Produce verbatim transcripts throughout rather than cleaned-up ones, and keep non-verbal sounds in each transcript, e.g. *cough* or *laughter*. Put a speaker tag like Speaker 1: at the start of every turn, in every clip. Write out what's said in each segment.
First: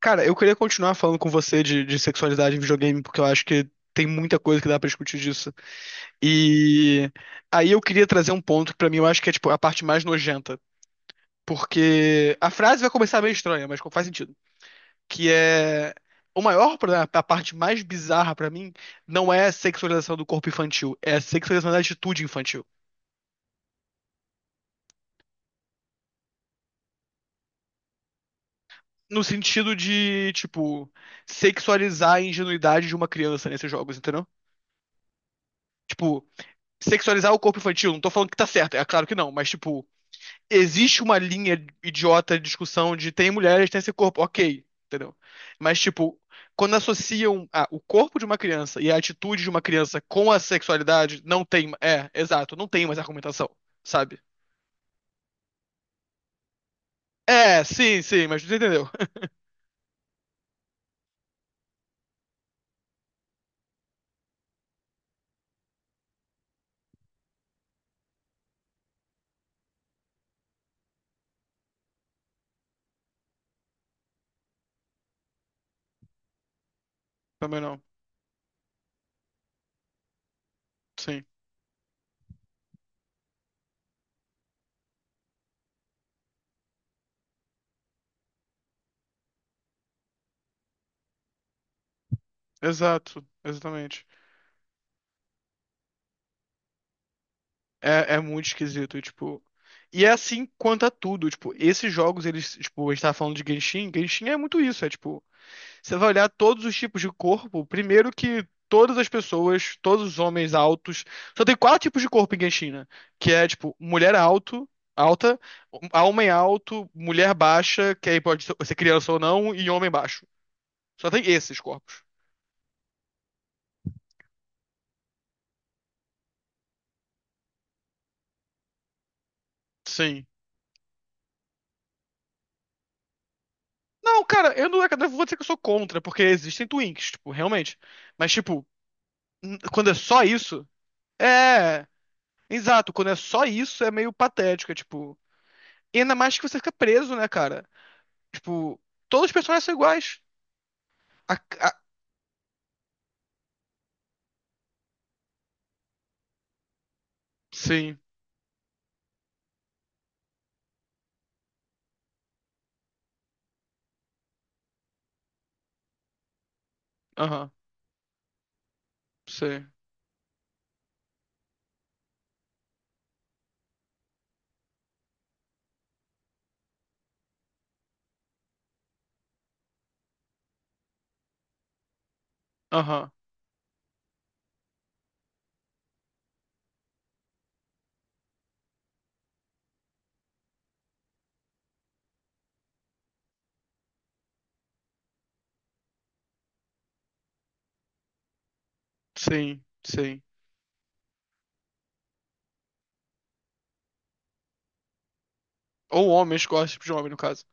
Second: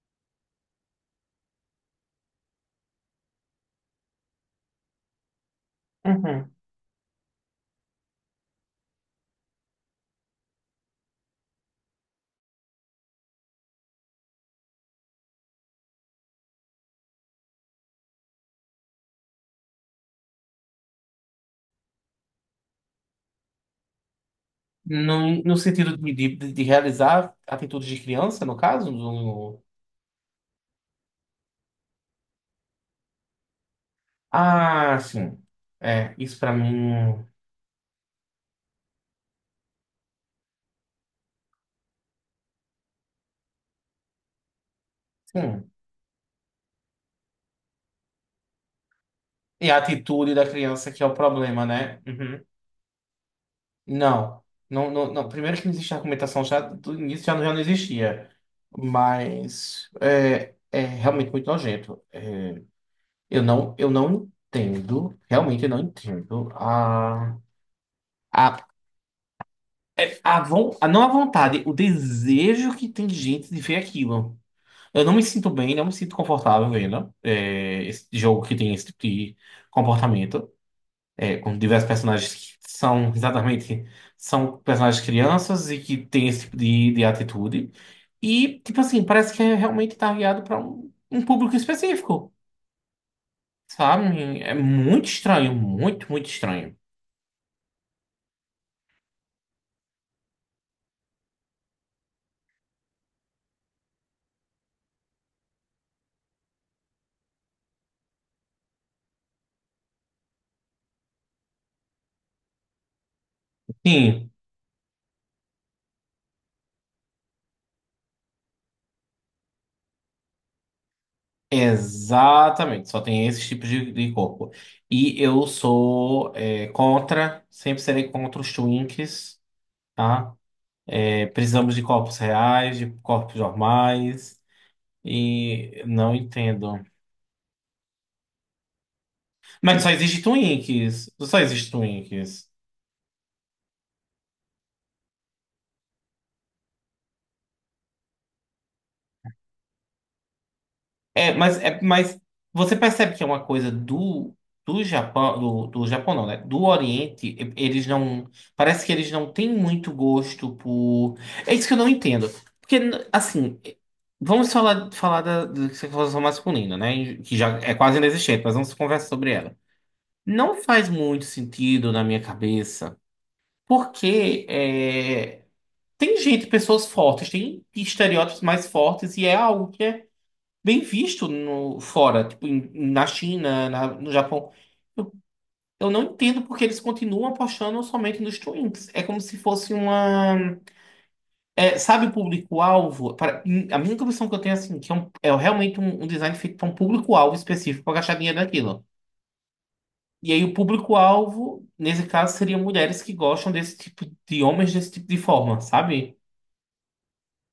Speaker 1: Cara, eu queria continuar falando com você de, de sexualidade em videogame, porque eu acho que tem muita coisa que dá pra discutir disso.
Speaker 2: Uhum.
Speaker 1: E aí eu queria trazer um ponto que pra mim eu acho que é tipo a parte mais nojenta, porque a frase vai começar meio estranha, mas faz sentido, que é o maior problema, a parte mais bizarra pra mim não é a sexualização do corpo infantil, é a sexualização da atitude infantil.
Speaker 2: No, no sentido de, de, de realizar atitudes de criança, no caso?
Speaker 1: No
Speaker 2: do-
Speaker 1: sentido de, tipo, sexualizar a ingenuidade de uma criança nesses jogos, entendeu?
Speaker 2: Ah, sim. É,
Speaker 1: Tipo,
Speaker 2: isso pra mim.
Speaker 1: sexualizar o corpo infantil, não tô falando que tá certo, é claro que não, mas tipo, existe uma linha idiota de discussão de tem mulheres, tem esse corpo, ok, entendeu?
Speaker 2: Sim.
Speaker 1: Mas tipo, quando associam a- o corpo de uma criança e a atitude de uma
Speaker 2: E a
Speaker 1: criança com
Speaker 2: atitude
Speaker 1: a
Speaker 2: da criança que é o
Speaker 1: sexualidade, não
Speaker 2: problema,
Speaker 1: tem,
Speaker 2: né?
Speaker 1: é,
Speaker 2: Uhum.
Speaker 1: exato, não tem mais argumentação, sabe?
Speaker 2: Não. Não, não, não. Primeiro que não existe argumentação, já do início já, não- já não
Speaker 1: É, sim, sim,
Speaker 2: existia.
Speaker 1: mas você entendeu. *laughs*
Speaker 2: Mas é, é realmente muito nojento. É, eu não, eu não entendo, realmente eu não entendo a, a É, a von, a- não a vontade, o desejo que tem de gente de ver aquilo. Eu não me sinto bem, não me sinto confortável vendo
Speaker 1: Também não,
Speaker 2: é, esse jogo que tem esse tipo de comportamento,
Speaker 1: sim,
Speaker 2: é, com diversos personagens que são exatamente são personagens crianças e que têm esse tipo de, de atitude. E, tipo assim, parece que é realmente targeado para um, um público específico,
Speaker 1: exato, exatamente.
Speaker 2: sabe? É muito estranho, muito, muito estranho.
Speaker 1: É, é muito esquisito, e, tipo... E é assim quanto a tudo, tipo, esses jogos, eles, tipo, a gente tava falando de Genshin, Genshin é muito isso, é tipo, você vai olhar todos os tipos de corpo. Primeiro que todas as pessoas, todos os homens altos. Só tem quatro tipos de corpo em Genshin, né? Que é, tipo, mulher
Speaker 2: Sim.
Speaker 1: alto, alta, homem alto, mulher baixa, que aí pode ser criança ou não, e homem baixo. Só tem esses corpos.
Speaker 2: Exatamente, só tem esses tipos de, de corpo. E eu sou é, contra, sempre serei contra os twinks,
Speaker 1: Sim.
Speaker 2: tá? É, precisamos de corpos reais, de corpos
Speaker 1: Não,
Speaker 2: normais,
Speaker 1: cara, eu não, não vou dizer que eu sou
Speaker 2: e
Speaker 1: contra,
Speaker 2: não
Speaker 1: porque existem
Speaker 2: entendo.
Speaker 1: twinks, tipo, realmente. Mas, tipo, n-
Speaker 2: Mas
Speaker 1: quando
Speaker 2: só
Speaker 1: é só
Speaker 2: existe
Speaker 1: isso.
Speaker 2: twinks, só existe
Speaker 1: É.
Speaker 2: twinks.
Speaker 1: Exato, quando é só isso é meio patético, é tipo. E ainda mais que você fica preso, né, cara? Tipo, todos os personagens são iguais.
Speaker 2: É,
Speaker 1: A-
Speaker 2: mas,
Speaker 1: a-
Speaker 2: é, mas você percebe que é uma coisa do, do Japão, do, do Japão não, né? Do Oriente, e- eles
Speaker 1: Sim,
Speaker 2: não. Parece que eles não têm muito gosto por. É isso que eu não entendo. Porque, assim, vamos falar, falar da, da sexualização masculina, né? Que
Speaker 1: aham,
Speaker 2: já é quase inexistente, mas vamos conversar sobre ela.
Speaker 1: sim,
Speaker 2: Não faz muito sentido na minha cabeça, porque é, tem gente, pessoas fortes, tem estereótipos mais fortes, e é algo que é bem visto no fora, tipo em- na
Speaker 1: aham,
Speaker 2: China, na- no Japão. Eu, eu não entendo porque eles continuam apostando somente nos twinks. É como se fosse uma, é, sabe, o público-alvo. Para a minha impressão que eu tenho é assim, que é, um- é realmente um, um design feito para um público-alvo específico para gastar dinheiro naquilo.
Speaker 1: sim, sim.
Speaker 2: E aí o público-alvo, nesse caso, seriam mulheres que gostam desse tipo de homens desse tipo de forma,
Speaker 1: Ou
Speaker 2: sabe?
Speaker 1: homens, qual é esse tipo de homem, no caso.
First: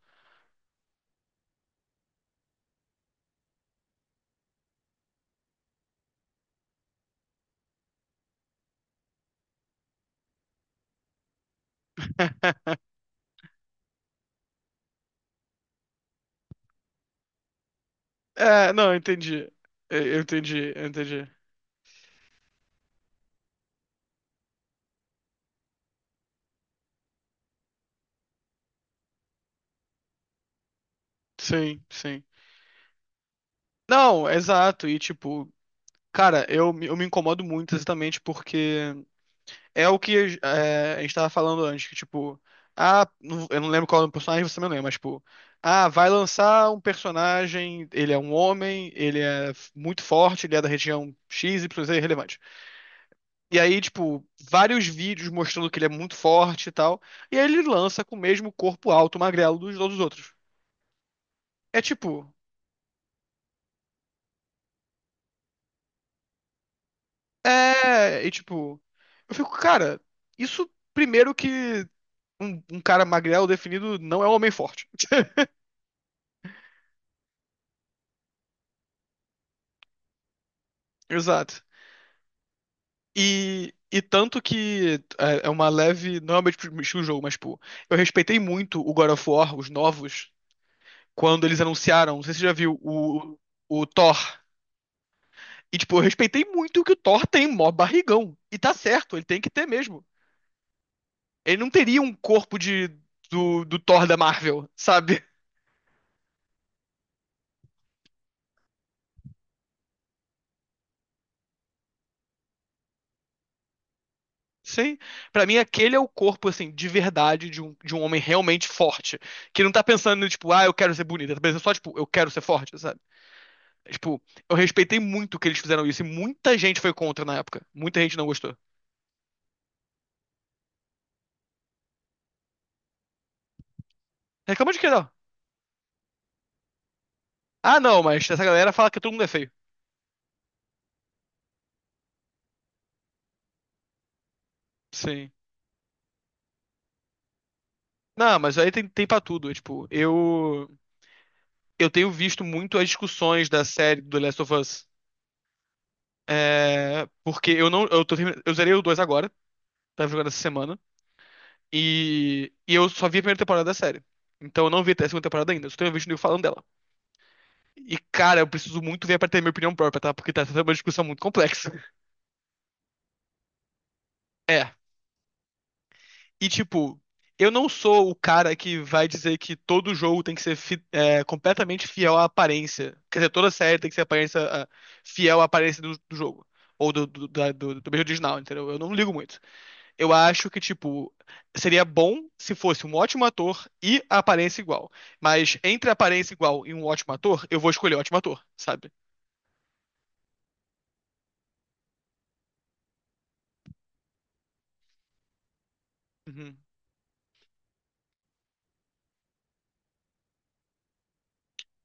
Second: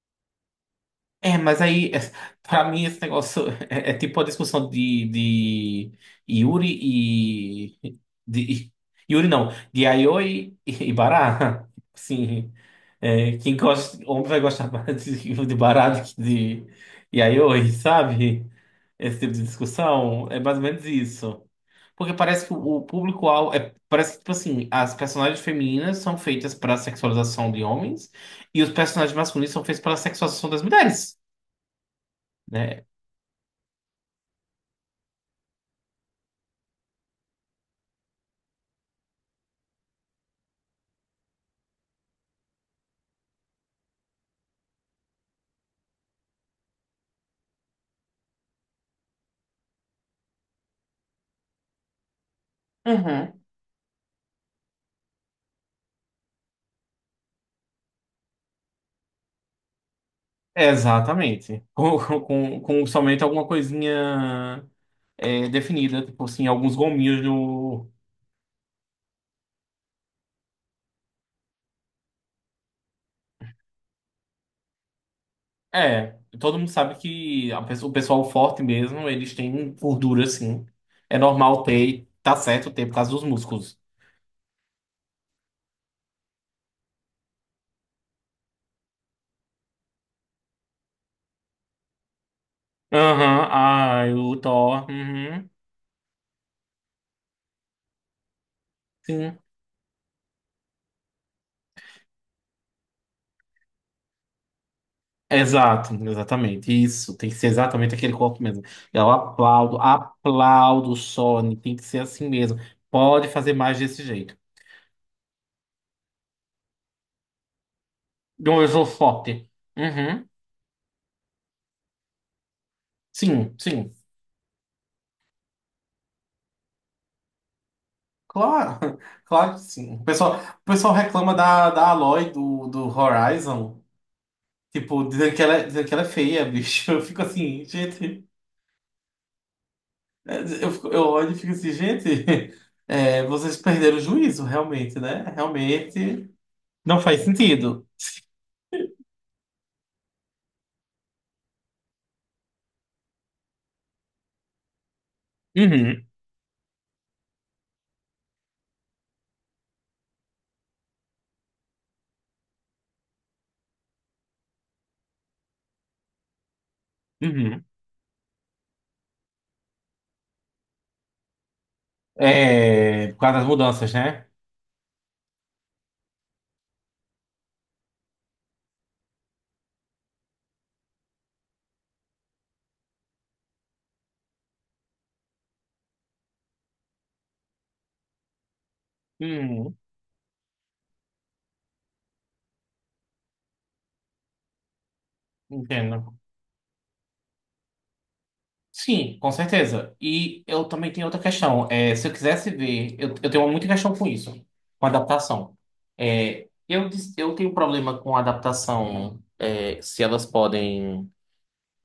Speaker 2: É, mas aí, é, pra mim, esse negócio *laughs* é, é tipo a discussão de, de Yuri e. De, *laughs* Yuri não, de Aioi e, e Bará. *laughs* Sim.
Speaker 1: *laughs*
Speaker 2: É, quem gosta, homem vai gostar mais de, de Bará do que de Yayoi, sabe?
Speaker 1: É, não, eu
Speaker 2: Esse tipo de
Speaker 1: entendi. Eu eu
Speaker 2: discussão é mais ou
Speaker 1: entendi, eu
Speaker 2: menos
Speaker 1: entendi.
Speaker 2: isso. Porque parece que o, público-alvo. É, parece que, tipo assim, as personagens femininas são feitas para sexualização de homens e os personagens masculinos são feitos para sexualização das mulheres,
Speaker 1: Sim, sim.
Speaker 2: né?
Speaker 1: Não, exato. E tipo, cara, eu, me- eu me incomodo muito exatamente porque é o que é, a gente tava falando antes, que tipo, ah, não- eu não lembro qual é o personagem, você também não lembra, mas tipo, ah, vai lançar um personagem, ele é um homem, ele é f- muito forte, ele é da região X, Y, Z, relevante.
Speaker 2: Uhum.
Speaker 1: E aí, tipo, vários vídeos mostrando que ele é muito forte e tal, e aí ele lança com o mesmo corpo alto, magrelo dos todos os outros.
Speaker 2: É, exatamente.
Speaker 1: É
Speaker 2: Com,
Speaker 1: tipo,
Speaker 2: com, com somente alguma coisinha é, definida, tipo assim, alguns gominhos do.
Speaker 1: é, e tipo, eu fico, cara, isso primeiro que um, um cara magrelo definido não é um homem forte.
Speaker 2: É, todo mundo sabe que a pessoa- o pessoal forte mesmo, eles têm gordura, assim. É
Speaker 1: Exato.
Speaker 2: normal ter, e tá certo ter por causa dos
Speaker 1: E,
Speaker 2: músculos.
Speaker 1: e tanto que é é uma leve. Não é o meu tipo estilo de jogo, mas, tipo, eu respeitei muito o God of War, os novos, quando eles anunciaram. Não sei se você já viu o,
Speaker 2: Aham,
Speaker 1: o
Speaker 2: ah,
Speaker 1: Thor.
Speaker 2: o Thor. Uhum,
Speaker 1: E, tipo, eu respeitei muito que o Thor tem mó barrigão. E tá certo, ele
Speaker 2: sim.
Speaker 1: tem que ter mesmo. Ele não teria um corpo de, do, do Thor da Marvel, *laughs* sabe?
Speaker 2: Exato, exatamente. Isso, tem que ser exatamente aquele corpo mesmo. Eu aplaudo, aplaudo, o Sony, tem que ser assim mesmo. Pode fazer mais desse jeito.
Speaker 1: Sim. Pra mim, aquele é o corpo, assim, de verdade, de um, de um homem
Speaker 2: De um
Speaker 1: realmente forte.
Speaker 2: esofote.
Speaker 1: Que não tá
Speaker 2: Uhum.
Speaker 1: pensando, tipo, ah, eu quero ser bonita, tá pensando só, tipo, eu quero ser forte, sabe?
Speaker 2: Sim, sim.
Speaker 1: Tipo, eu respeitei muito que eles fizeram isso e muita gente foi contra na época. Muita gente não gostou.
Speaker 2: Claro, *laughs* claro que sim. O pessoal, o pessoal reclama da, da Aloy do, do Horizon.
Speaker 1: Reclama de quê,
Speaker 2: Tipo,
Speaker 1: não?
Speaker 2: dizendo que ela, é- dizendo que ela é feia, bicho. *laughs* Eu fico assim,
Speaker 1: Ah, não,
Speaker 2: gente.
Speaker 1: mas essa galera fala que todo mundo é feio.
Speaker 2: Eu, fico- eu olho e fico assim, gente. *laughs* é, vocês perderam o juízo, realmente, né?
Speaker 1: Sim.
Speaker 2: Realmente não faz sentido.
Speaker 1: Não, mas aí tem, tem pra tudo. É, tipo, eu, eu tenho visto muito as discussões da série do The Last of Us.
Speaker 2: Uhum,
Speaker 1: É, porque eu não. Eu, tô, termin- eu zerei o dois agora, tava jogando essa semana. E, e eu só vi a primeira temporada da série. Então eu não vi até a segunda temporada ainda, eu só tenho visto o nego falando dela.
Speaker 2: uhum.
Speaker 1: E, cara, eu preciso muito ver pra ter minha opinião própria, tá? Porque tá sendo uma discussão muito complexa.
Speaker 2: É, por causa das mudanças, né?
Speaker 1: É, e, tipo, eu não sou o cara que vai dizer que todo jogo tem que ser fi- é, completamente fiel à aparência. Quer dizer, toda série tem que ser aparência, ah, fiel à aparência do, do jogo. Ou do, do, da- do, do mesmo original, entendeu? Eu não ligo muito.
Speaker 2: Uhum,
Speaker 1: Eu acho que, tipo, seria bom se fosse um ótimo ator e a aparência igual. Mas entre a
Speaker 2: entendo.
Speaker 1: aparência igual e um ótimo ator, eu vou escolher o ótimo ator, sabe?
Speaker 2: Sim, com certeza. E eu também tenho outra questão. É, se eu quisesse ver, eu, eu tenho muita questão com isso, com adaptação. É,
Speaker 1: Uhum.
Speaker 2: eu, dis- eu tenho problema com adaptação, é, se elas podem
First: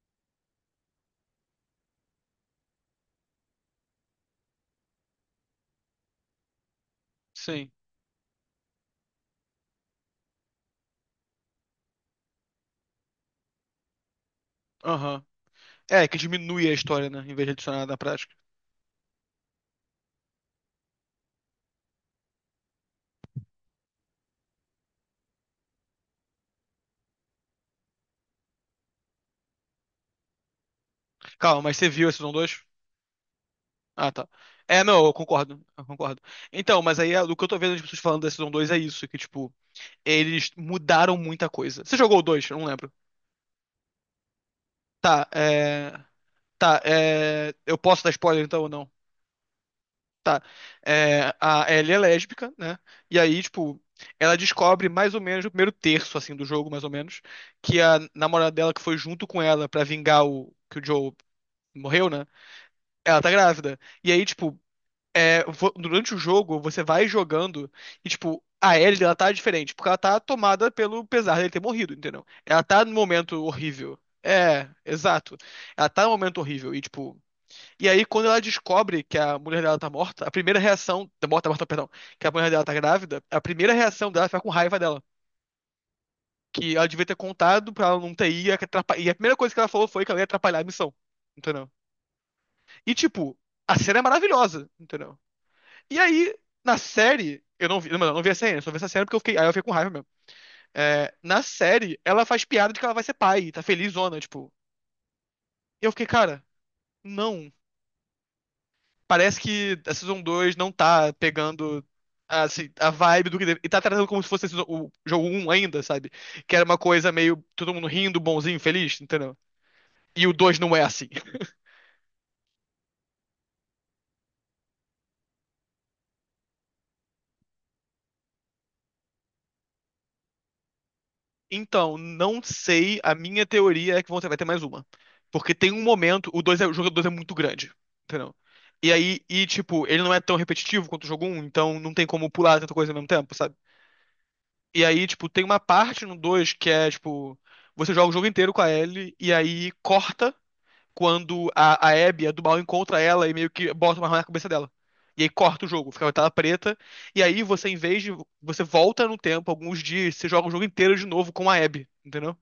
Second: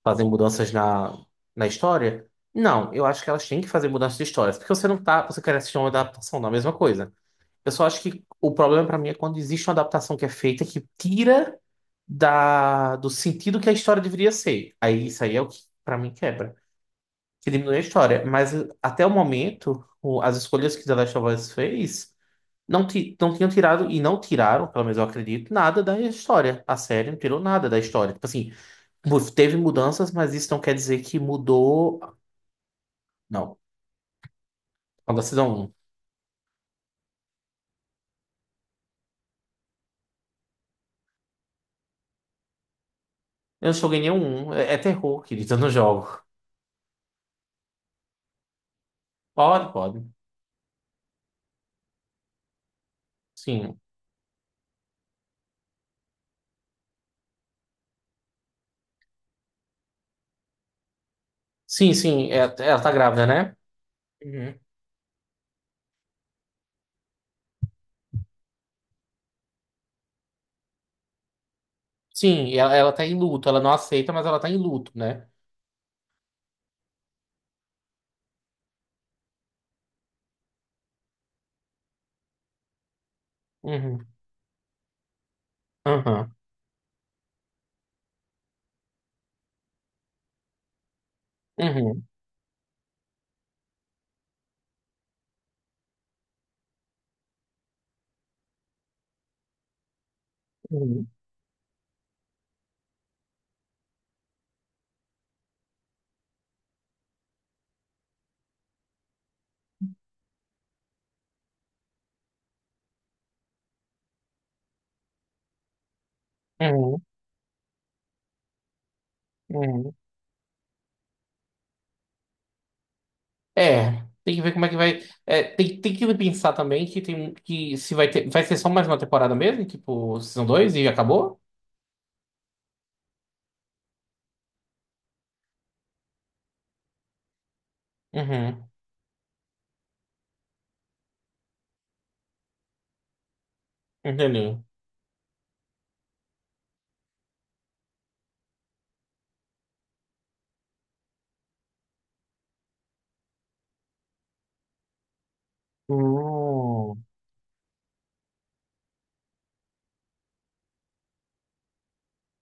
Speaker 2: fazer mudanças na, na história. Não, eu acho que elas têm que fazer mudanças de histórias, porque você não tá, você quer assistir uma adaptação da mesma coisa.
Speaker 1: Sim.
Speaker 2: Eu só acho que o problema para mim é quando existe uma adaptação que é feita que tira da, do sentido que a história deveria ser. Aí isso
Speaker 1: Aham.
Speaker 2: aí é o que para
Speaker 1: É,
Speaker 2: mim
Speaker 1: que
Speaker 2: quebra
Speaker 1: diminui a história, né? Em vez
Speaker 2: que
Speaker 1: de
Speaker 2: diminui a
Speaker 1: adicionar na
Speaker 2: história.
Speaker 1: prática.
Speaker 2: Mas até o momento, o- as escolhas que The Last of Us fez não, ti- não tinham tirado, e não tiraram, pelo menos eu acredito, nada da história. A série não tirou nada da história. Tipo assim, mu- teve mudanças, mas isso não quer dizer que
Speaker 1: Calma, mas você
Speaker 2: mudou.
Speaker 1: viu a Season dois?
Speaker 2: Não,
Speaker 1: Ah, tá. É, não, eu
Speaker 2: quando a Season
Speaker 1: concordo,
Speaker 2: um.
Speaker 1: eu concordo. Então, mas aí é- o que eu tô vendo as pessoas falando da Season dois é isso, que, tipo, eles mudaram muita coisa. Você jogou o dois? Eu não lembro.
Speaker 2: Eu não joguei nenhum. É, é terror,
Speaker 1: Tá,
Speaker 2: querido, eu não
Speaker 1: é...
Speaker 2: jogo.
Speaker 1: Tá, é... Eu posso dar spoiler, então, ou não?
Speaker 2: Pode, pode.
Speaker 1: Tá. É... A Ellie é lésbica, né? E aí, tipo,
Speaker 2: Sim.
Speaker 1: ela descobre mais ou menos, no primeiro terço, assim, do jogo, mais ou menos, que a namorada dela que foi junto com ela pra vingar o... que o Joe
Speaker 2: Sim,
Speaker 1: morreu, né?
Speaker 2: sim, é- ela tá
Speaker 1: Ela
Speaker 2: grávida,
Speaker 1: tá
Speaker 2: né?
Speaker 1: grávida. E aí, tipo,
Speaker 2: Uhum.
Speaker 1: é, vo- durante o jogo, você vai jogando e, tipo, a Ellie, ela tá diferente, porque ela tá tomada pelo pesar dele ter morrido, entendeu?
Speaker 2: Sim,
Speaker 1: Ela
Speaker 2: ela,
Speaker 1: tá no
Speaker 2: ela tá em
Speaker 1: momento
Speaker 2: luto. Ela não
Speaker 1: horrível.
Speaker 2: aceita, mas ela tá em
Speaker 1: É,
Speaker 2: luto, né?
Speaker 1: exato. Ela tá no momento horrível e, tipo... E aí, quando ela descobre que a mulher dela tá morta, a primeira reação... Tá morta, tá morta, perdão. Que a mulher dela tá grávida, a primeira
Speaker 2: Uhum.
Speaker 1: reação dela é ficar com raiva dela.
Speaker 2: Aham.
Speaker 1: Que ela devia ter contado pra ela não ter ido atrapalhar e a primeira coisa que ela falou foi que ela ia atrapalhar a missão, entendeu?
Speaker 2: Uhum.
Speaker 1: E, tipo, a cena é maravilhosa, entendeu? E aí, na série, eu não vi, mano, eu não vi essa cena, eu só vi essa cena porque eu fiquei, aí eu fiquei com raiva mesmo.
Speaker 2: Uhum.
Speaker 1: É, na série, ela faz piada de que ela vai ser pai, tá felizona, tipo. E eu fiquei, cara, não. Parece que a Season dois não tá pegando a, assim, a vibe do que deve, e tá tratando como se fosse a season- o jogo um ainda, sabe? Que era uma
Speaker 2: Uhum.
Speaker 1: coisa meio todo mundo rindo, bonzinho, feliz, entendeu?
Speaker 2: Uhum.
Speaker 1: E o dois não é assim.
Speaker 2: É, tem que ver como é que vai. É, tem, tem que pensar também que tem que se vai ter, vai ser só mais uma temporada mesmo, tipo, Season dois e acabou?
Speaker 1: Então, não sei. A minha teoria é que vão ter, vai ter mais uma. Porque tem um momento, o, dois é, o jogo dois é muito grande, entendeu?
Speaker 2: Uhum,
Speaker 1: E aí, e tipo, ele não é tão repetitivo quanto o jogo um, então não tem como pular tanta coisa ao mesmo tempo, sabe?
Speaker 2: entendi.
Speaker 1: E aí, tipo, tem uma parte no dois que é, tipo, você joga o jogo inteiro com a Ellie e aí corta quando a, a Abby, a do mal, encontra ela e meio que bota uma arma na cabeça dela. E aí corta o jogo, fica uma tela preta.
Speaker 2: Hum,
Speaker 1: E aí você, em vez de, você volta no tempo, alguns dias, você joga o jogo inteiro de novo com a Abby, entendeu?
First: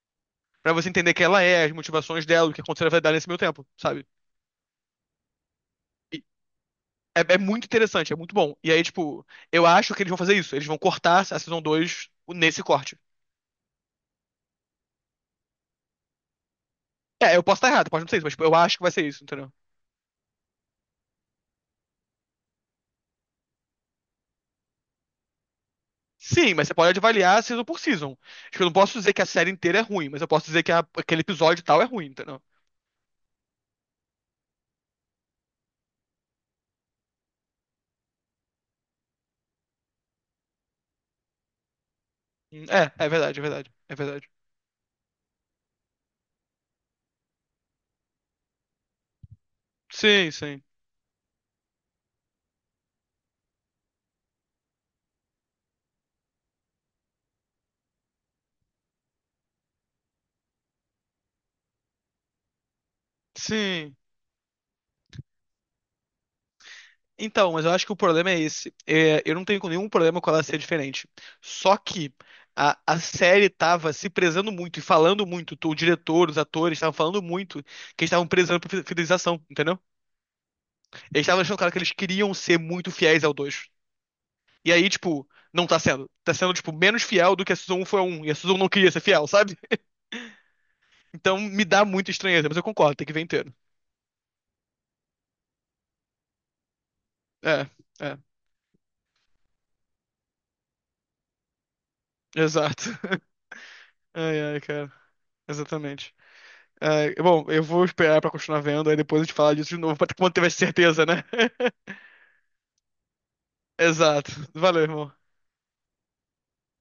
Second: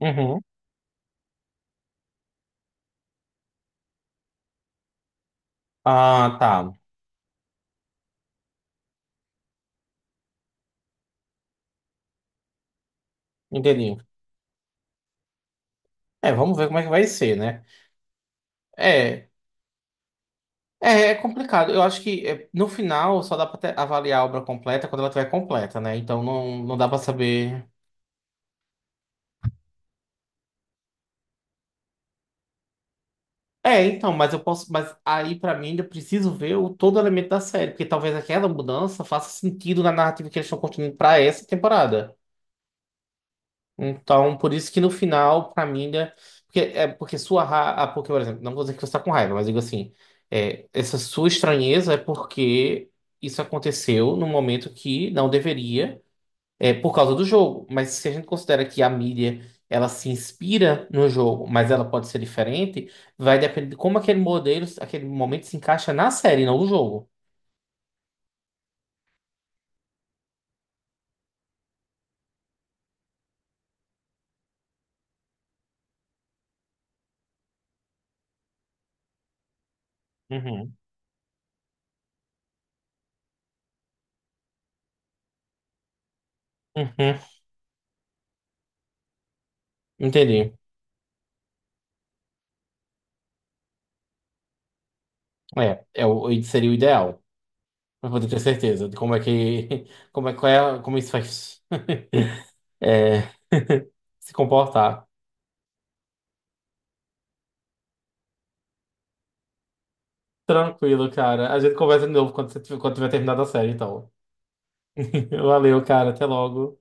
Speaker 2: Uhum.
Speaker 1: Pra você entender quem ela é, as motivações dela, o que aconteceu na vida dela nesse meio tempo, sabe? E
Speaker 2: Ah, tá.
Speaker 1: é, é muito interessante, é muito bom. E aí, tipo, eu acho que eles vão fazer isso. Eles vão cortar a Season dois nesse corte.
Speaker 2: Entendi. É, vamos ver como é que vai
Speaker 1: É,
Speaker 2: ser,
Speaker 1: eu posso
Speaker 2: né?
Speaker 1: estar errado, pode não ser isso, mas tipo, eu acho que vai ser isso,
Speaker 2: É,
Speaker 1: entendeu?
Speaker 2: é, é complicado. Eu acho que é, no final só dá pra te- avaliar a obra completa quando ela estiver completa, né? Então
Speaker 1: Sim,
Speaker 2: não,
Speaker 1: mas você
Speaker 2: não dá
Speaker 1: pode
Speaker 2: pra
Speaker 1: avaliar season
Speaker 2: saber.
Speaker 1: por season. Tipo, eu não posso dizer que a série inteira é ruim, mas eu posso dizer que a- aquele episódio tal é ruim, entendeu?
Speaker 2: É, então, mas eu posso, mas aí pra mim eu preciso ver o todo o elemento da série, porque talvez aquela mudança faça sentido na narrativa que eles estão construindo pra essa temporada.
Speaker 1: É, é verdade, é verdade, é verdade.
Speaker 2: Então, por isso que no final, pra mim ainda, porque é porque sua ra... ah, porque, por exemplo, não vou dizer que você tá com raiva, mas digo assim,
Speaker 1: Sim, sim.
Speaker 2: é, essa sua estranheza é porque isso aconteceu num momento que não deveria é, por causa do jogo. Mas se a gente considera que a mídia ela se inspira no jogo, mas ela pode ser diferente, vai depender de
Speaker 1: Sim.
Speaker 2: como aquele modelo, aquele momento se encaixa na série, não no jogo.
Speaker 1: Então, mas eu acho que o problema é esse. É, eu não tenho nenhum problema com ela ser diferente. Só que a, a série tava se prezando muito e falando muito. O diretor, os atores estavam falando muito que eles estavam prezando por fi- fidelização, entendeu?
Speaker 2: Uhum.
Speaker 1: Eles estavam deixando claro que eles queriam ser muito fiéis ao dois. E aí, tipo, não tá sendo. Tá sendo, tipo, menos
Speaker 2: Uhum,
Speaker 1: fiel do que a Season um foi a um. E a Season um não queria ser fiel, sabe?
Speaker 2: entendi.
Speaker 1: Então me dá muita estranheza, mas eu concordo, tem que ver inteiro.
Speaker 2: É, é o, seria o ideal,
Speaker 1: É,
Speaker 2: para
Speaker 1: é,
Speaker 2: poder ter certeza de como é que, *laughs* como é, qual é, como isso faz *laughs*
Speaker 1: exato.
Speaker 2: é,
Speaker 1: *laughs*
Speaker 2: *laughs* se
Speaker 1: Ai, ai, cara.
Speaker 2: comportar.
Speaker 1: Exatamente. Ai, bom, eu vou esperar pra continuar vendo, aí depois a gente fala disso de novo, *laughs* pra- quando tiver certeza,
Speaker 2: Tranquilo,
Speaker 1: né?
Speaker 2: cara. A gente
Speaker 1: *laughs*
Speaker 2: conversa de novo quando, você, tiver- quando tiver terminado a série, então.
Speaker 1: Exato. Valeu, irmão.
Speaker 2: *laughs* Valeu, cara. Até logo.